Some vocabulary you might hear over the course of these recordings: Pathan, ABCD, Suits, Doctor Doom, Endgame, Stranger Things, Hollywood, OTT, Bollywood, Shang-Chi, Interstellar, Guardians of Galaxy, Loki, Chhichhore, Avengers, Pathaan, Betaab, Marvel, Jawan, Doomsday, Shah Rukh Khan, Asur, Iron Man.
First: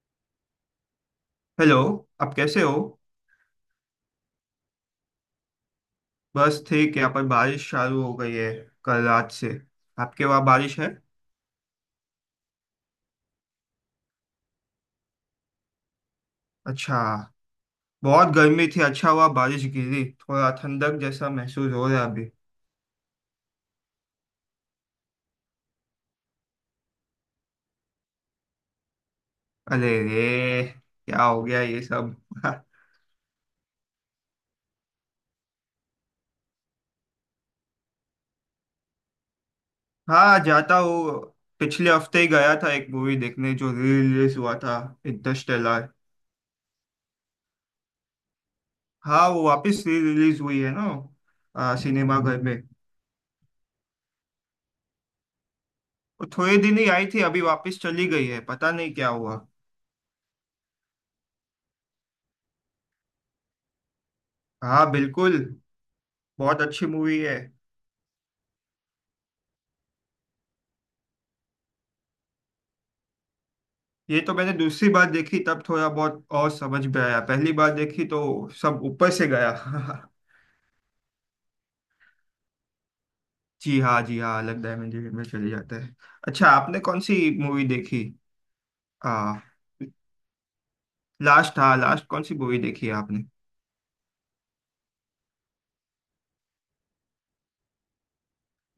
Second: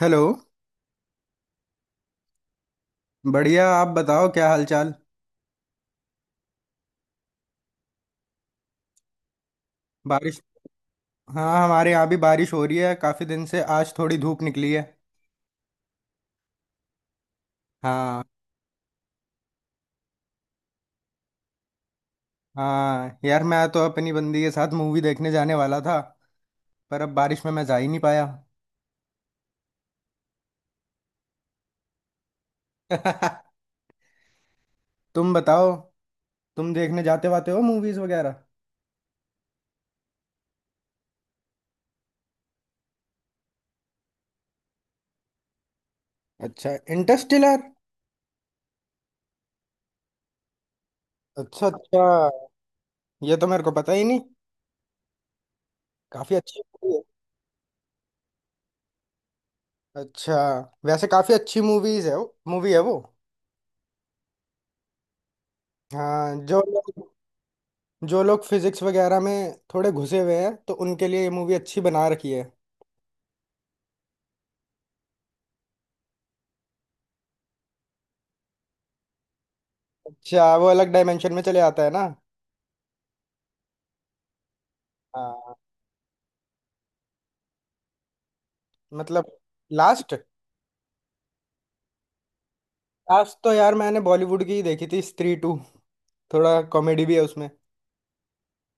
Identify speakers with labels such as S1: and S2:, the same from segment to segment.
S1: Hello.
S2: Hello. आप कैसे हो?
S1: बढ़िया, आप बताओ क्या हालचाल।
S2: बस ठीक है। यहाँ पर बारिश चालू हो गई है कल रात से। आपके
S1: बारिश?
S2: वहाँ बारिश है?
S1: हाँ हमारे यहाँ भी बारिश हो रही है काफ़ी दिन से, आज थोड़ी धूप निकली है।
S2: अच्छा।
S1: हाँ।
S2: बहुत गर्मी थी, अच्छा हुआ बारिश गिरी। थोड़ा ठंडक जैसा महसूस हो रहा है अभी।
S1: हाँ यार, मैं तो अपनी बंदी के साथ मूवी देखने जाने वाला था, पर अब बारिश में मैं जा ही नहीं पाया।
S2: अरे रे! क्या हो गया ये सब?
S1: तुम बताओ, तुम देखने जाते वाते हो मूवीज़ वगैरह?
S2: हाँ, जाता हूँ। पिछले हफ्ते ही गया था एक मूवी देखने जो री रिलीज हुआ था। इंटरस्टेलर।
S1: अच्छा, इंटरस्टेलर।
S2: हाँ, वो वापस री रिलीज हुई है ना।
S1: अच्छा अच्छा।
S2: सिनेमा घर में।
S1: ये तो मेरे को पता ही नहीं।
S2: वो
S1: काफ़ी
S2: थोड़े
S1: अच्छी
S2: दिन ही
S1: मूवी
S2: आई थी, अभी वापस चली गई है, पता नहीं क्या हुआ।
S1: है। अच्छा, वैसे काफ़ी अच्छी मूवीज़ है। वो मूवी है वो।
S2: हाँ, बिल्कुल।
S1: हाँ जो
S2: बहुत अच्छी मूवी है।
S1: जो लोग फिजिक्स वगैरह में थोड़े घुसे हुए हैं तो उनके लिए ये मूवी अच्छी बना रखी है।
S2: ये तो मैंने दूसरी बार देखी तब थोड़ा बहुत और समझ में आया। पहली बार देखी तो सब ऊपर से गया।
S1: अच्छा, वो अलग डायमेंशन में चले आता है ना।
S2: जी हाँ, जी हाँ, अलग डायमेंशन में चले
S1: हाँ।
S2: जाते हैं। अच्छा, आपने कौन सी मूवी देखी?
S1: मतलब
S2: आ,
S1: लास्ट।
S2: लास्ट। हाँ, लास्ट कौन सी मूवी देखी है आपने?
S1: लास्ट तो यार मैंने बॉलीवुड की ही देखी थी, स्त्री टू। थोड़ा कॉमेडी भी है उसमें।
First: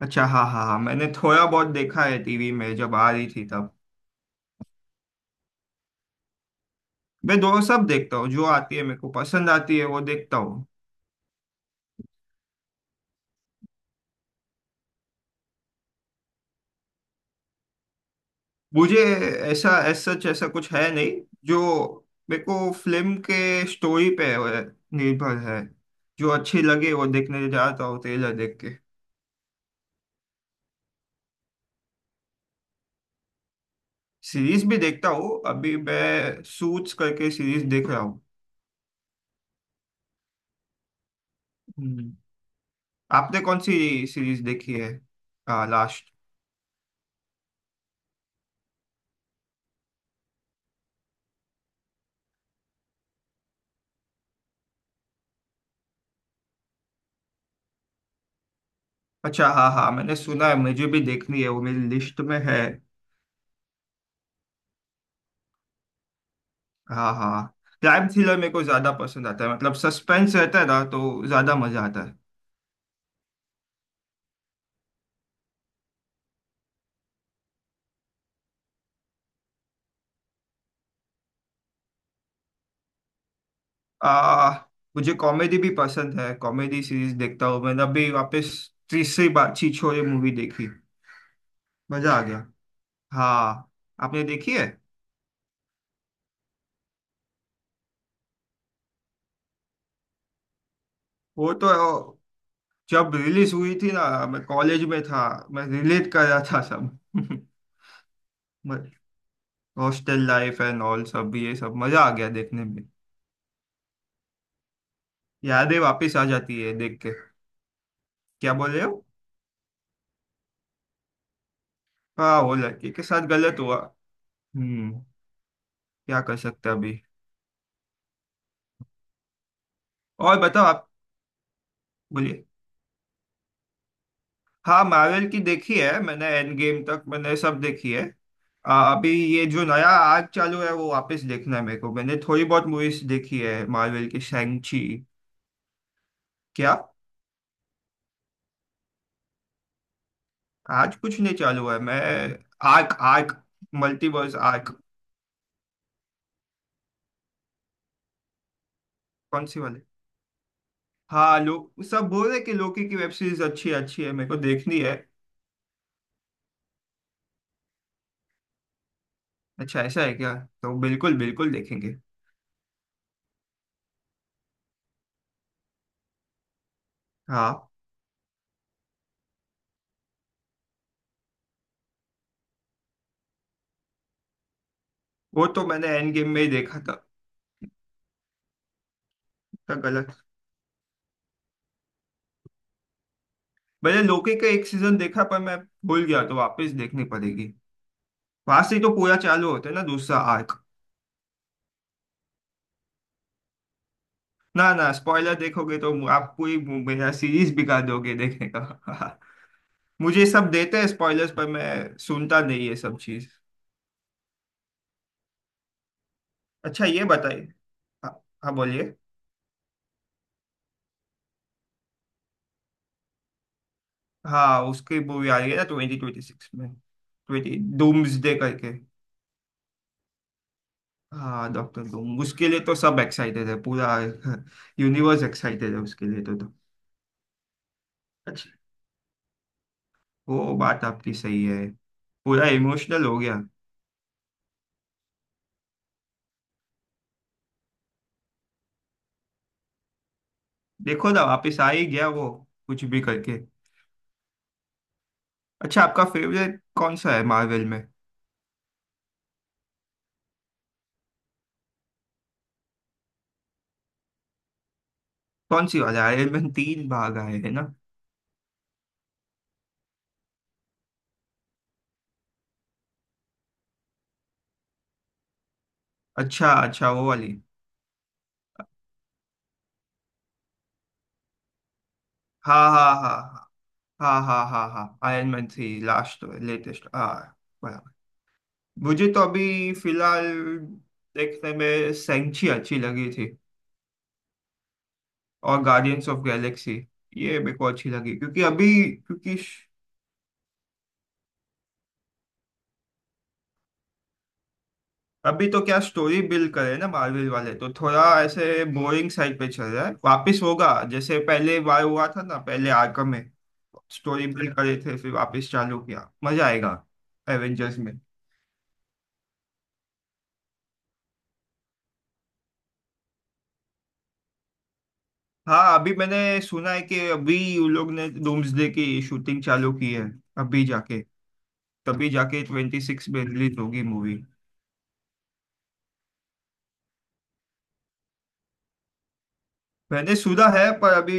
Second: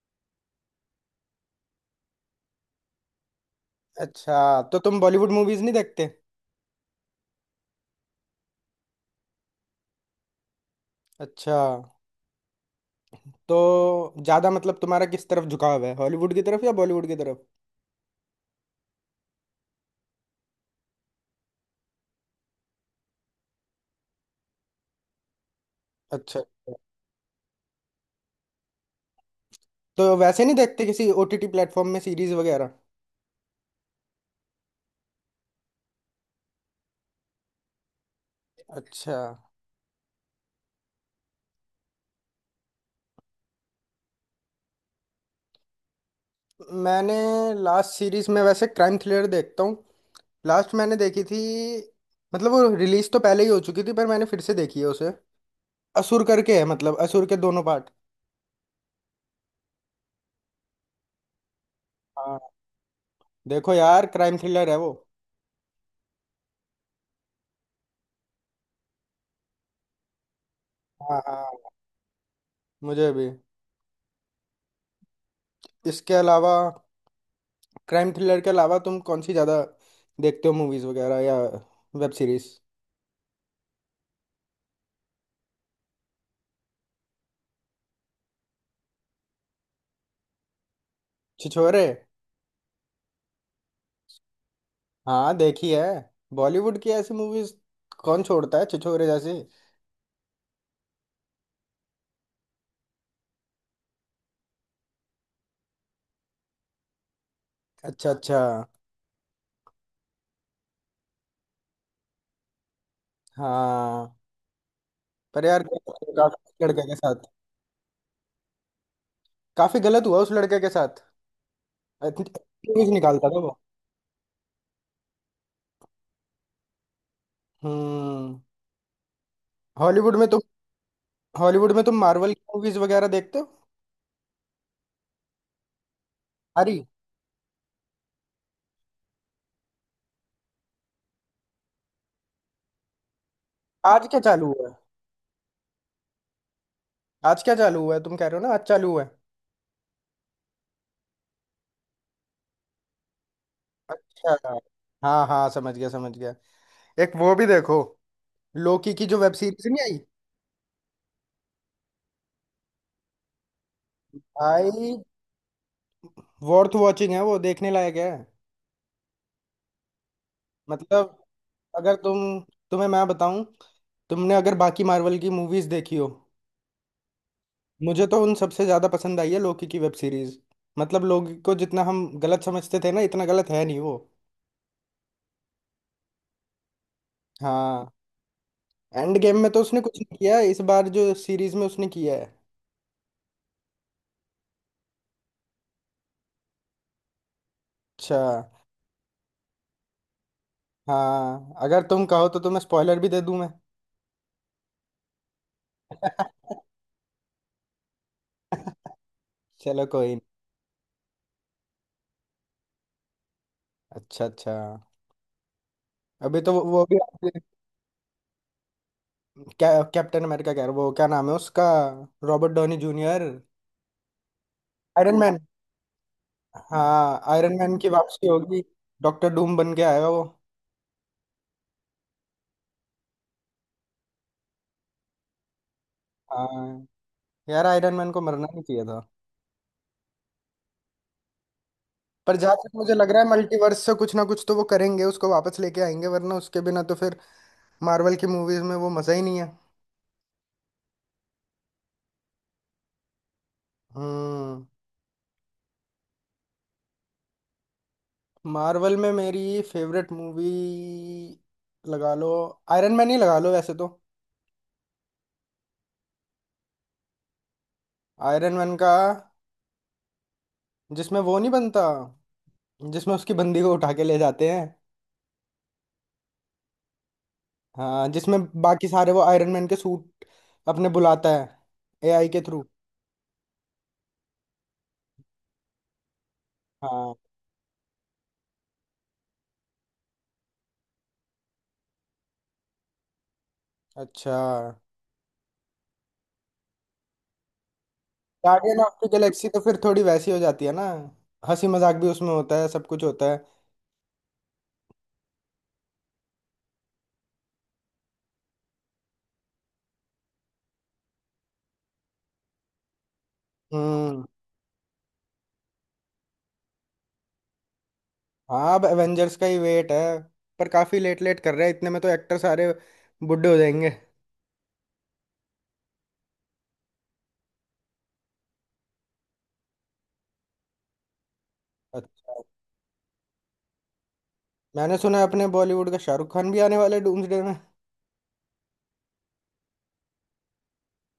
S2: अच्छा, हाँ हाँ हाँ, मैंने थोड़ा बहुत देखा है टीवी में जब आ रही थी तब।
S1: अच्छा, तो तुम बॉलीवुड मूवीज नहीं देखते?
S2: मैं दो सब देखता हूँ, जो आती है मेरे को पसंद आती है वो देखता हूँ।
S1: अच्छा, तो ज्यादा मतलब तुम्हारा किस तरफ झुकाव है, हॉलीवुड की तरफ या बॉलीवुड की तरफ?
S2: मुझे ऐसा एज सच ऐसा कुछ है नहीं, जो मेरे को फिल्म के स्टोरी पे निर्भर है। जो
S1: अच्छा
S2: अच्छी
S1: अच्छा।
S2: लगे वो देखने जाता हूँ ट्रेलर देख के।
S1: तो वैसे नहीं देखते किसी ओटीटी प्लेटफॉर्म में सीरीज वगैरह?
S2: सीरीज भी देखता हूँ, अभी मैं सूट्स करके सीरीज देख रहा हूँ।
S1: अच्छा।
S2: हम्म। आपने कौन सी सीरीज देखी है? लास्ट।
S1: मैंने लास्ट सीरीज में वैसे क्राइम थ्रिलर देखता हूँ। लास्ट मैंने देखी थी, मतलब वो रिलीज तो पहले ही हो चुकी थी पर मैंने फिर से देखी है उसे, असुर करके है, मतलब असुर के दोनों पार्ट।
S2: अच्छा, हाँ हाँ, मैंने सुना है, मुझे भी देखनी है, वो मेरी लिस्ट
S1: हाँ,
S2: में है।
S1: देखो यार क्राइम थ्रिलर है वो।
S2: हाँ, हाँ। क्राइम थ्रिलर मेरे को ज्यादा पसंद आता है, मतलब सस्पेंस रहता है ना
S1: हाँ
S2: तो ज्यादा
S1: हाँ,
S2: मजा आता है।
S1: मुझे भी। इसके अलावा, क्राइम थ्रिलर के अलावा तुम कौन सी ज़्यादा देखते हो मूवीज़ वगैरह या वेब सीरीज?
S2: आ, मुझे कॉमेडी भी पसंद है, कॉमेडी सीरीज देखता हूँ। मैंने अभी वापस तीसरी बार छीछोरे ये मूवी देखी,
S1: छिछोरे।
S2: मजा आ गया। हाँ, आपने देखी है?
S1: हाँ देखी है। बॉलीवुड की ऐसी मूवीज़ कौन छोड़ता है, छिछोरे जैसी।
S2: वो तो जब रिलीज हुई थी ना, मैं कॉलेज में था, मैं रिलेट कर रहा था सब।
S1: अच्छा अच्छा।
S2: हॉस्टल लाइफ एंड ऑल सब, ये सब मजा आ गया देखने में।
S1: हाँ। पर यार
S2: यादें वापस आ जाती
S1: काफी
S2: है
S1: लड़के के
S2: देख के।
S1: साथ,
S2: क्या बोल रहे हो?
S1: काफ़ी गलत हुआ उस लड़के के साथ, आई थिंक।
S2: हाँ, वो
S1: मूवीज
S2: लड़की के साथ
S1: निकालता था
S2: गलत
S1: वो।
S2: हुआ। हम्म। क्या कर सकते हैं अभी।
S1: हम्म। हॉलीवुड में
S2: और
S1: तो,
S2: बताओ आप।
S1: हॉलीवुड में तुम मार्वल की
S2: बोलिए।
S1: मूवीज वगैरह देखते हो?
S2: हाँ, मार्वल की देखी है मैंने, एंड गेम
S1: अरे।
S2: तक मैंने सब देखी है। अभी ये जो नया आर्क चालू है वो वापस देखना है मेरे को, मैंने थोड़ी बहुत मूवीज देखी है
S1: आज
S2: मार्वल
S1: क्या
S2: की,
S1: चालू हुआ है?
S2: शैंगची। क्या?
S1: आज क्या चालू हुआ है, तुम कह रहे हो ना आज चालू हुआ है।
S2: आज कुछ नहीं चालू है, मैं आर्क आर्क मल्टीवर्स
S1: अच्छा,
S2: आर्क।
S1: हाँ हाँ समझ गया समझ गया। एक वो भी देखो, लोकी की जो वेब
S2: कौन सी
S1: सीरीज
S2: वाले?
S1: नहीं आई।
S2: हाँ, लोग सब बोल रहे कि लोकी की वेब सीरीज अच्छी अच्छी है, मेरे को देखनी
S1: भाई
S2: है।
S1: वर्थ वॉचिंग है वो, देखने लायक है।
S2: अच्छा, ऐसा है क्या? तो
S1: मतलब
S2: बिल्कुल बिल्कुल देखेंगे।
S1: अगर तुम, तुम्हें मैं बताऊं, तुमने अगर बाकी मार्वल की मूवीज देखी हो,
S2: हाँ,
S1: मुझे तो उन सबसे ज्यादा पसंद आई है लोकी की वेब सीरीज। मतलब लोकी को जितना हम गलत समझते थे ना, इतना गलत है नहीं वो।
S2: वो तो मैंने एंड गेम में ही देखा था।
S1: हाँ, एंड गेम में तो
S2: था
S1: उसने कुछ नहीं
S2: गलत।
S1: किया है, इस बार जो सीरीज में उसने किया है।
S2: मैंने लोकी का एक सीजन देखा, पर मैं भूल गया, तो वापस देखनी पड़ेगी।
S1: अच्छा।
S2: वहां से ही तो पूरा चालू होता है ना दूसरा आर्क।
S1: हाँ अगर तुम कहो तो तुम्हें स्पॉइलर भी दे दूं मैं।
S2: ना ना, स्पॉइलर देखोगे तो। आप पूरी मेरा सीरीज बिगाड़ दोगे देखने का।
S1: चलो कोई नहीं।
S2: मुझे सब देते हैं स्पॉयलर्स, पर मैं सुनता नहीं ये सब चीज।
S1: अच्छा अच्छा। अभी तो वो
S2: अच्छा,
S1: भी,
S2: ये बताइए। हाँ। हाँ, बोलिए।
S1: क्या कैप्टन अमेरिका कह रहा, वो क्या नाम है उसका, रॉबर्ट डॉनी जूनियर।
S2: हाँ, उसकी
S1: आयरन
S2: मूवी
S1: मैन।
S2: आ रही है ना ट्वेंटी ट्वेंटी सिक्स में।
S1: हाँ आयरन
S2: ट्वेंटी
S1: मैन की वापसी
S2: डूम्सडे
S1: होगी।
S2: करके।
S1: डॉक्टर डूम बन के आएगा वो।
S2: हाँ, डॉक्टर डूम, उसके लिए तो सब एक्साइटेड है पूरा। यूनिवर्स एक्साइटेड है उसके लिए तो।
S1: हाँ यार, आयरन मैन को मरना
S2: अच्छा।
S1: नहीं चाहिए था।
S2: वो बात आपकी सही है।
S1: पर
S2: पूरा
S1: जहां तक मुझे
S2: इमोशनल
S1: लग
S2: हो
S1: रहा है,
S2: गया।
S1: मल्टीवर्स से कुछ ना कुछ तो वो करेंगे, उसको वापस लेके आएंगे, वरना उसके बिना तो फिर मार्वल की मूवीज में वो मजा ही नहीं है।
S2: देखो ना, वापिस आ ही गया वो कुछ भी करके।
S1: हम्म।
S2: अच्छा, आपका फेवरेट कौन सा है मार्वल में?
S1: मार्वल में मेरी फेवरेट मूवी, लगा लो आयरन मैन ही लगा लो वैसे तो।
S2: कौन सी वाला आयरन मैन, तीन भाग आए हैं ना।
S1: आयरन मैन का, जिसमें वो नहीं बनता, जिसमें उसकी बंदी को उठा के ले जाते हैं।
S2: अच्छा अच्छा, वो वाली।
S1: हाँ, जिसमें बाकी सारे वो आयरन मैन के सूट अपने बुलाता है एआई के थ्रू।
S2: हाँ हाँ हाँ हाँ हाँ हाँ हाँ, Iron Man three last latest, हाँ।
S1: हाँ।
S2: बराबर। मुझे तो अभी फिलहाल देखने में सेंची अच्छी लगी थी।
S1: अच्छा,
S2: और गार्डियंस ऑफ गैलेक्सी, ये मेरे को अच्छी लगी क्योंकि अभी
S1: गार्डियन ऑफ द
S2: क्योंकि
S1: गैलेक्सी तो फिर थोड़ी वैसी हो जाती है ना, हंसी मजाक भी उसमें होता है, सब कुछ होता है।
S2: अभी तो क्या स्टोरी बिल्ड करे ना, मार्वल वाले तो थोड़ा ऐसे बोरिंग साइड पे चल रहा है, वापिस होगा जैसे पहले बार हुआ था ना पहले आर्कम में।
S1: हम्म।
S2: स्टोरी बिल्ड करे थे, फिर वापस चालू किया, मजा आएगा एवेंजर्स में।
S1: हाँ, अब एवेंजर्स का ही वेट है। पर काफी लेट लेट कर रहे हैं, इतने में तो एक्टर सारे बुड्ढे हो जाएंगे।
S2: हाँ, अभी मैंने सुना है कि अभी उन लोग ने डूम्सडे की शूटिंग चालू की है अभी जाके, तभी
S1: अच्छा।
S2: जाके ट्वेंटी सिक्स में रिलीज होगी मूवी।
S1: मैंने सुना है अपने बॉलीवुड का शाहरुख खान भी आने वाले डूम्सडे में।
S2: मैंने सुना है, पर अभी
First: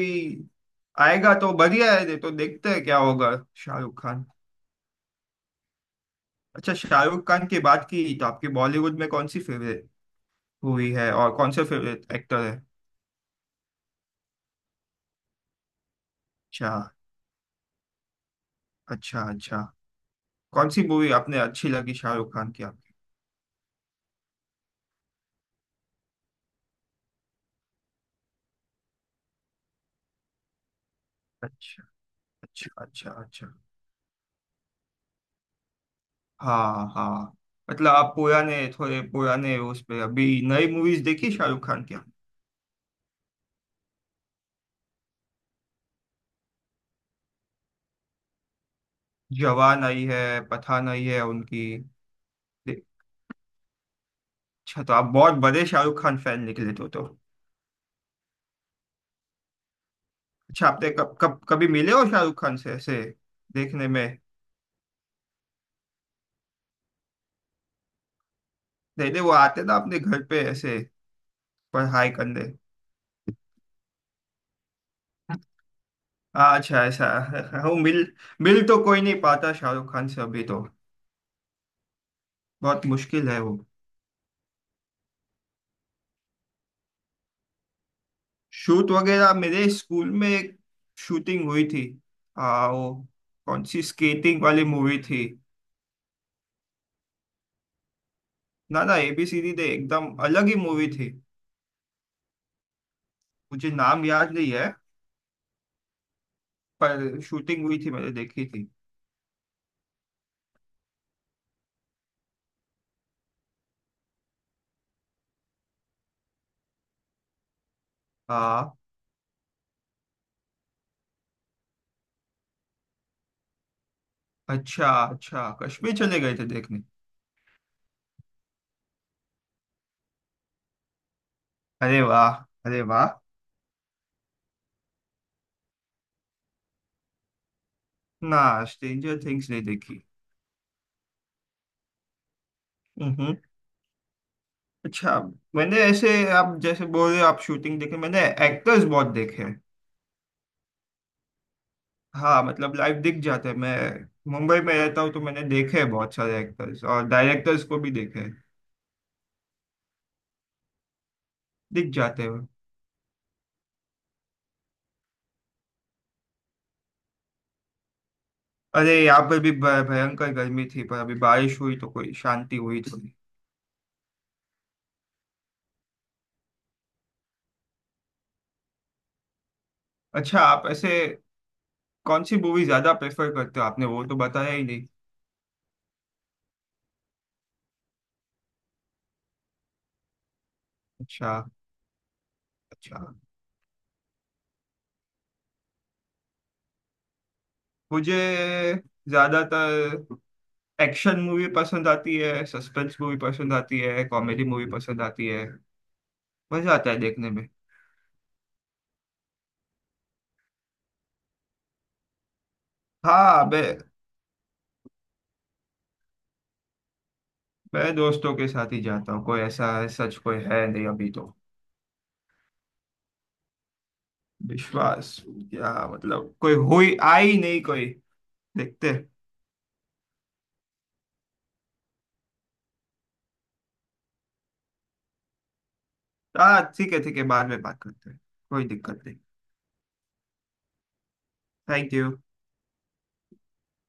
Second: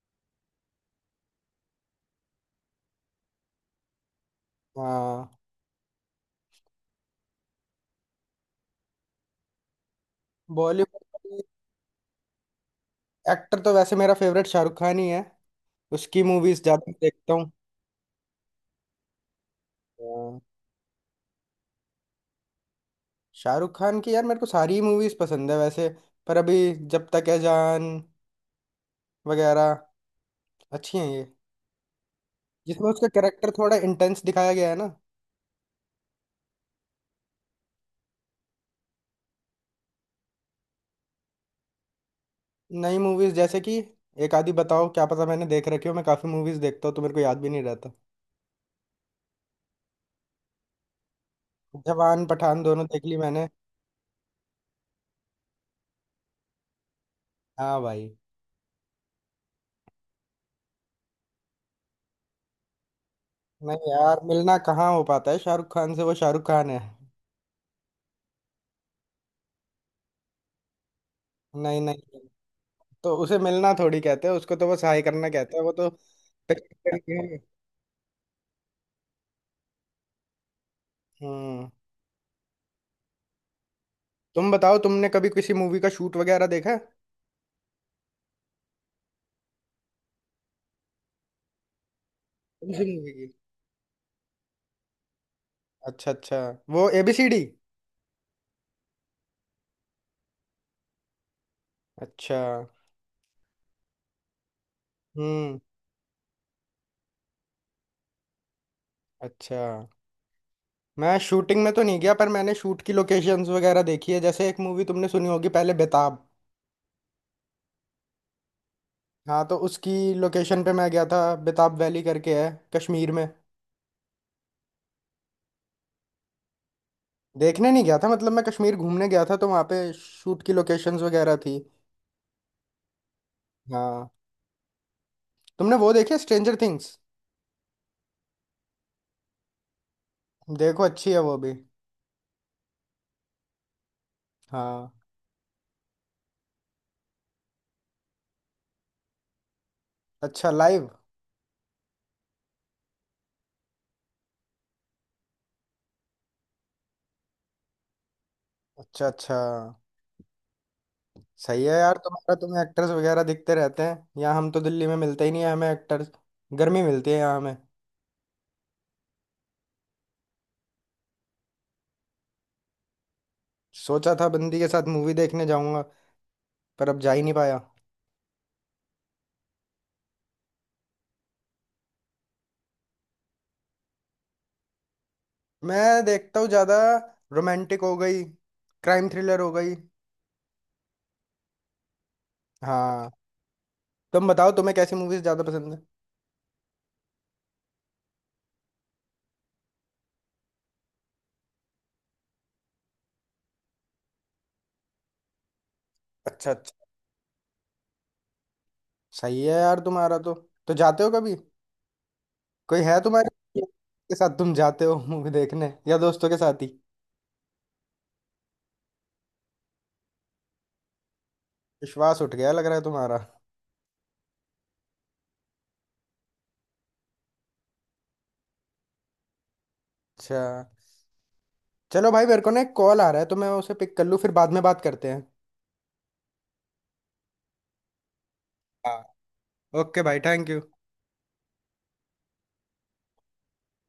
S2: आएगा तो बढ़िया है, नहीं तो देखते हैं क्या होगा। शाहरुख खान।
S1: हाँ।
S2: अच्छा, शाहरुख खान की बात की तो आपकी बॉलीवुड में कौन सी फेवरेट मूवी है और
S1: बॉलीवुड
S2: कौन से फेवरेट एक्टर है?
S1: एक्टर तो वैसे मेरा फेवरेट शाहरुख खान ही है, उसकी मूवीज
S2: अच्छा
S1: ज्यादा देखता हूँ।
S2: अच्छा अच्छा।
S1: हाँ।
S2: कौन सी मूवी आपने अच्छी लगी शाहरुख खान की आपकी?
S1: शाहरुख खान की यार मेरे को सारी मूवीज पसंद है वैसे। पर अभी, जब तक है जान वगैरह अच्छी हैं ये,
S2: अच्छा अच्छा
S1: जिसमें उसका
S2: अच्छा अच्छा।
S1: कैरेक्टर थोड़ा इंटेंस दिखाया गया है ना।
S2: हाँ हाँ। मतलब आप पुराने थोड़े पुराने उस पे, अभी नई मूवीज देखी शाहरुख खान की आपने?
S1: नई मूवीज जैसे कि, एक आधी बताओ, क्या पता मैंने देख रखी हो, मैं काफी मूवीज देखता हूँ तो मेरे को याद भी नहीं रहता।
S2: जवान आई है, पठान आई है उनकी।
S1: जवान पठान
S2: दे-
S1: दोनों देख ली मैंने।
S2: अच्छा, तो आप बहुत बड़े शाहरुख खान फैन निकले तो।
S1: हाँ भाई।
S2: अच्छा, आपने कब कब कभी मिले हो शाहरुख खान से ऐसे देखने
S1: नहीं
S2: में?
S1: यार, मिलना कहाँ हो पाता है शाहरुख खान से, वो शाहरुख खान है।
S2: नहीं नहीं, वो आते ना अपने घर पे ऐसे।
S1: नहीं
S2: पर हाय
S1: नहीं,
S2: कंधे।
S1: तो उसे मिलना थोड़ी कहते हैं, उसको तो बस हाई करना कहते हैं वो तो।
S2: हाँ, अच्छा ऐसा
S1: हम्म।
S2: है। वो मिल मिल तो कोई नहीं पाता शाहरुख खान से अभी तो, बहुत मुश्किल है वो।
S1: तुम बताओ, तुमने कभी किसी मूवी का शूट वगैरह देखा है?
S2: शूट वगैरह मेरे स्कूल में एक शूटिंग हुई थी।
S1: कौन सी
S2: वो
S1: मूवी की?
S2: कौन सी स्केटिंग वाली मूवी थी।
S1: अच्छा अच्छा, वो एबीसीडी?
S2: ना ना, एबीसीडी दे एकदम अलग ही मूवी थी।
S1: अच्छा।
S2: मुझे नाम याद नहीं है।
S1: हम्म।
S2: पर शूटिंग हुई थी मैंने देखी थी।
S1: अच्छा, मैं शूटिंग में तो नहीं गया, पर मैंने शूट की लोकेशंस वगैरह देखी है। जैसे एक मूवी तुमने सुनी होगी पहले, बेताब।
S2: हाँ।
S1: हाँ तो उसकी लोकेशन पे मैं गया था, बेताब वैली करके है, कश्मीर में।
S2: अच्छा अच्छा, कश्मीर चले गए थे देखने?
S1: देखने नहीं गया था, मतलब मैं कश्मीर घूमने गया था तो वहाँ पे शूट की लोकेशंस वगैरह थी।
S2: अरे वाह! अरे वाह!
S1: हाँ। तुमने वो देखी स्ट्रेंजर थिंग्स?
S2: ना, स्ट्रेंजर थिंग्स नहीं देखी।
S1: देखो अच्छी है वो भी।
S2: हम्म।
S1: हाँ।
S2: अच्छा। मैंने ऐसे, आप जैसे बोल रहे हो आप शूटिंग देखे, मैंने एक्टर्स बहुत देखे हैं।
S1: अच्छा लाइव?
S2: हाँ, मतलब लाइव दिख जाते हैं। मैं मुंबई में रहता हूँ तो मैंने देखे हैं बहुत सारे एक्टर्स और डायरेक्टर्स को भी देखे हैं।
S1: अच्छा अच्छा। सही है
S2: दिख
S1: यार
S2: जाते
S1: तुम्हारा,
S2: हैं।
S1: तुम्हें एक्टर्स वगैरह दिखते रहते हैं, यहाँ हम तो दिल्ली में मिलते ही नहीं है, हमें एक्टर्स। गर्मी मिलती है यहाँ हमें।
S2: अरे, यहाँ पर भी भयंकर गर्मी थी, पर अभी बारिश हुई तो कोई शांति हुई थोड़ी।
S1: सोचा था बंदी के साथ मूवी देखने जाऊंगा, पर अब जा ही नहीं पाया।
S2: अच्छा, आप ऐसे कौन सी मूवी ज्यादा प्रेफर करते हो, आपने वो तो बताया ही नहीं।
S1: मैं देखता हूँ ज्यादा, रोमांटिक हो गई, क्राइम थ्रिलर हो गई।
S2: अच्छा
S1: हाँ।
S2: अच्छा।
S1: तुम बताओ, तुम्हें कैसी मूवीज ज्यादा पसंद है?
S2: मुझे ज्यादातर एक्शन मूवी पसंद आती है, सस्पेंस मूवी पसंद आती है, कॉमेडी मूवी पसंद आती है।
S1: अच्छा
S2: मजा
S1: अच्छा।
S2: आता है देखने में।
S1: सही है यार तुम्हारा तो। तो जाते हो कभी, कोई है तुम्हारे
S2: हाँ, मैं
S1: के साथ तुम जाते हो मूवी देखने, या दोस्तों के साथ ही?
S2: मैं दोस्तों के साथ ही जाता हूँ, कोई ऐसा सच कोई है नहीं अभी तो।
S1: विश्वास उठ गया लग रहा है तुम्हारा।
S2: विश्वास क्या मतलब, कोई हुई आई नहीं कोई। देखते हैं।
S1: अच्छा। चलो भाई मेरे को ना एक कॉल आ रहा है, तो मैं उसे पिक कर लूँ, फिर बाद में बात करते हैं।
S2: हाँ ठीक है ठीक है, बाद में बात करते हैं। कोई दिक्कत नहीं।
S1: हाँ, ओके भाई थैंक यू।
S2: Thank you.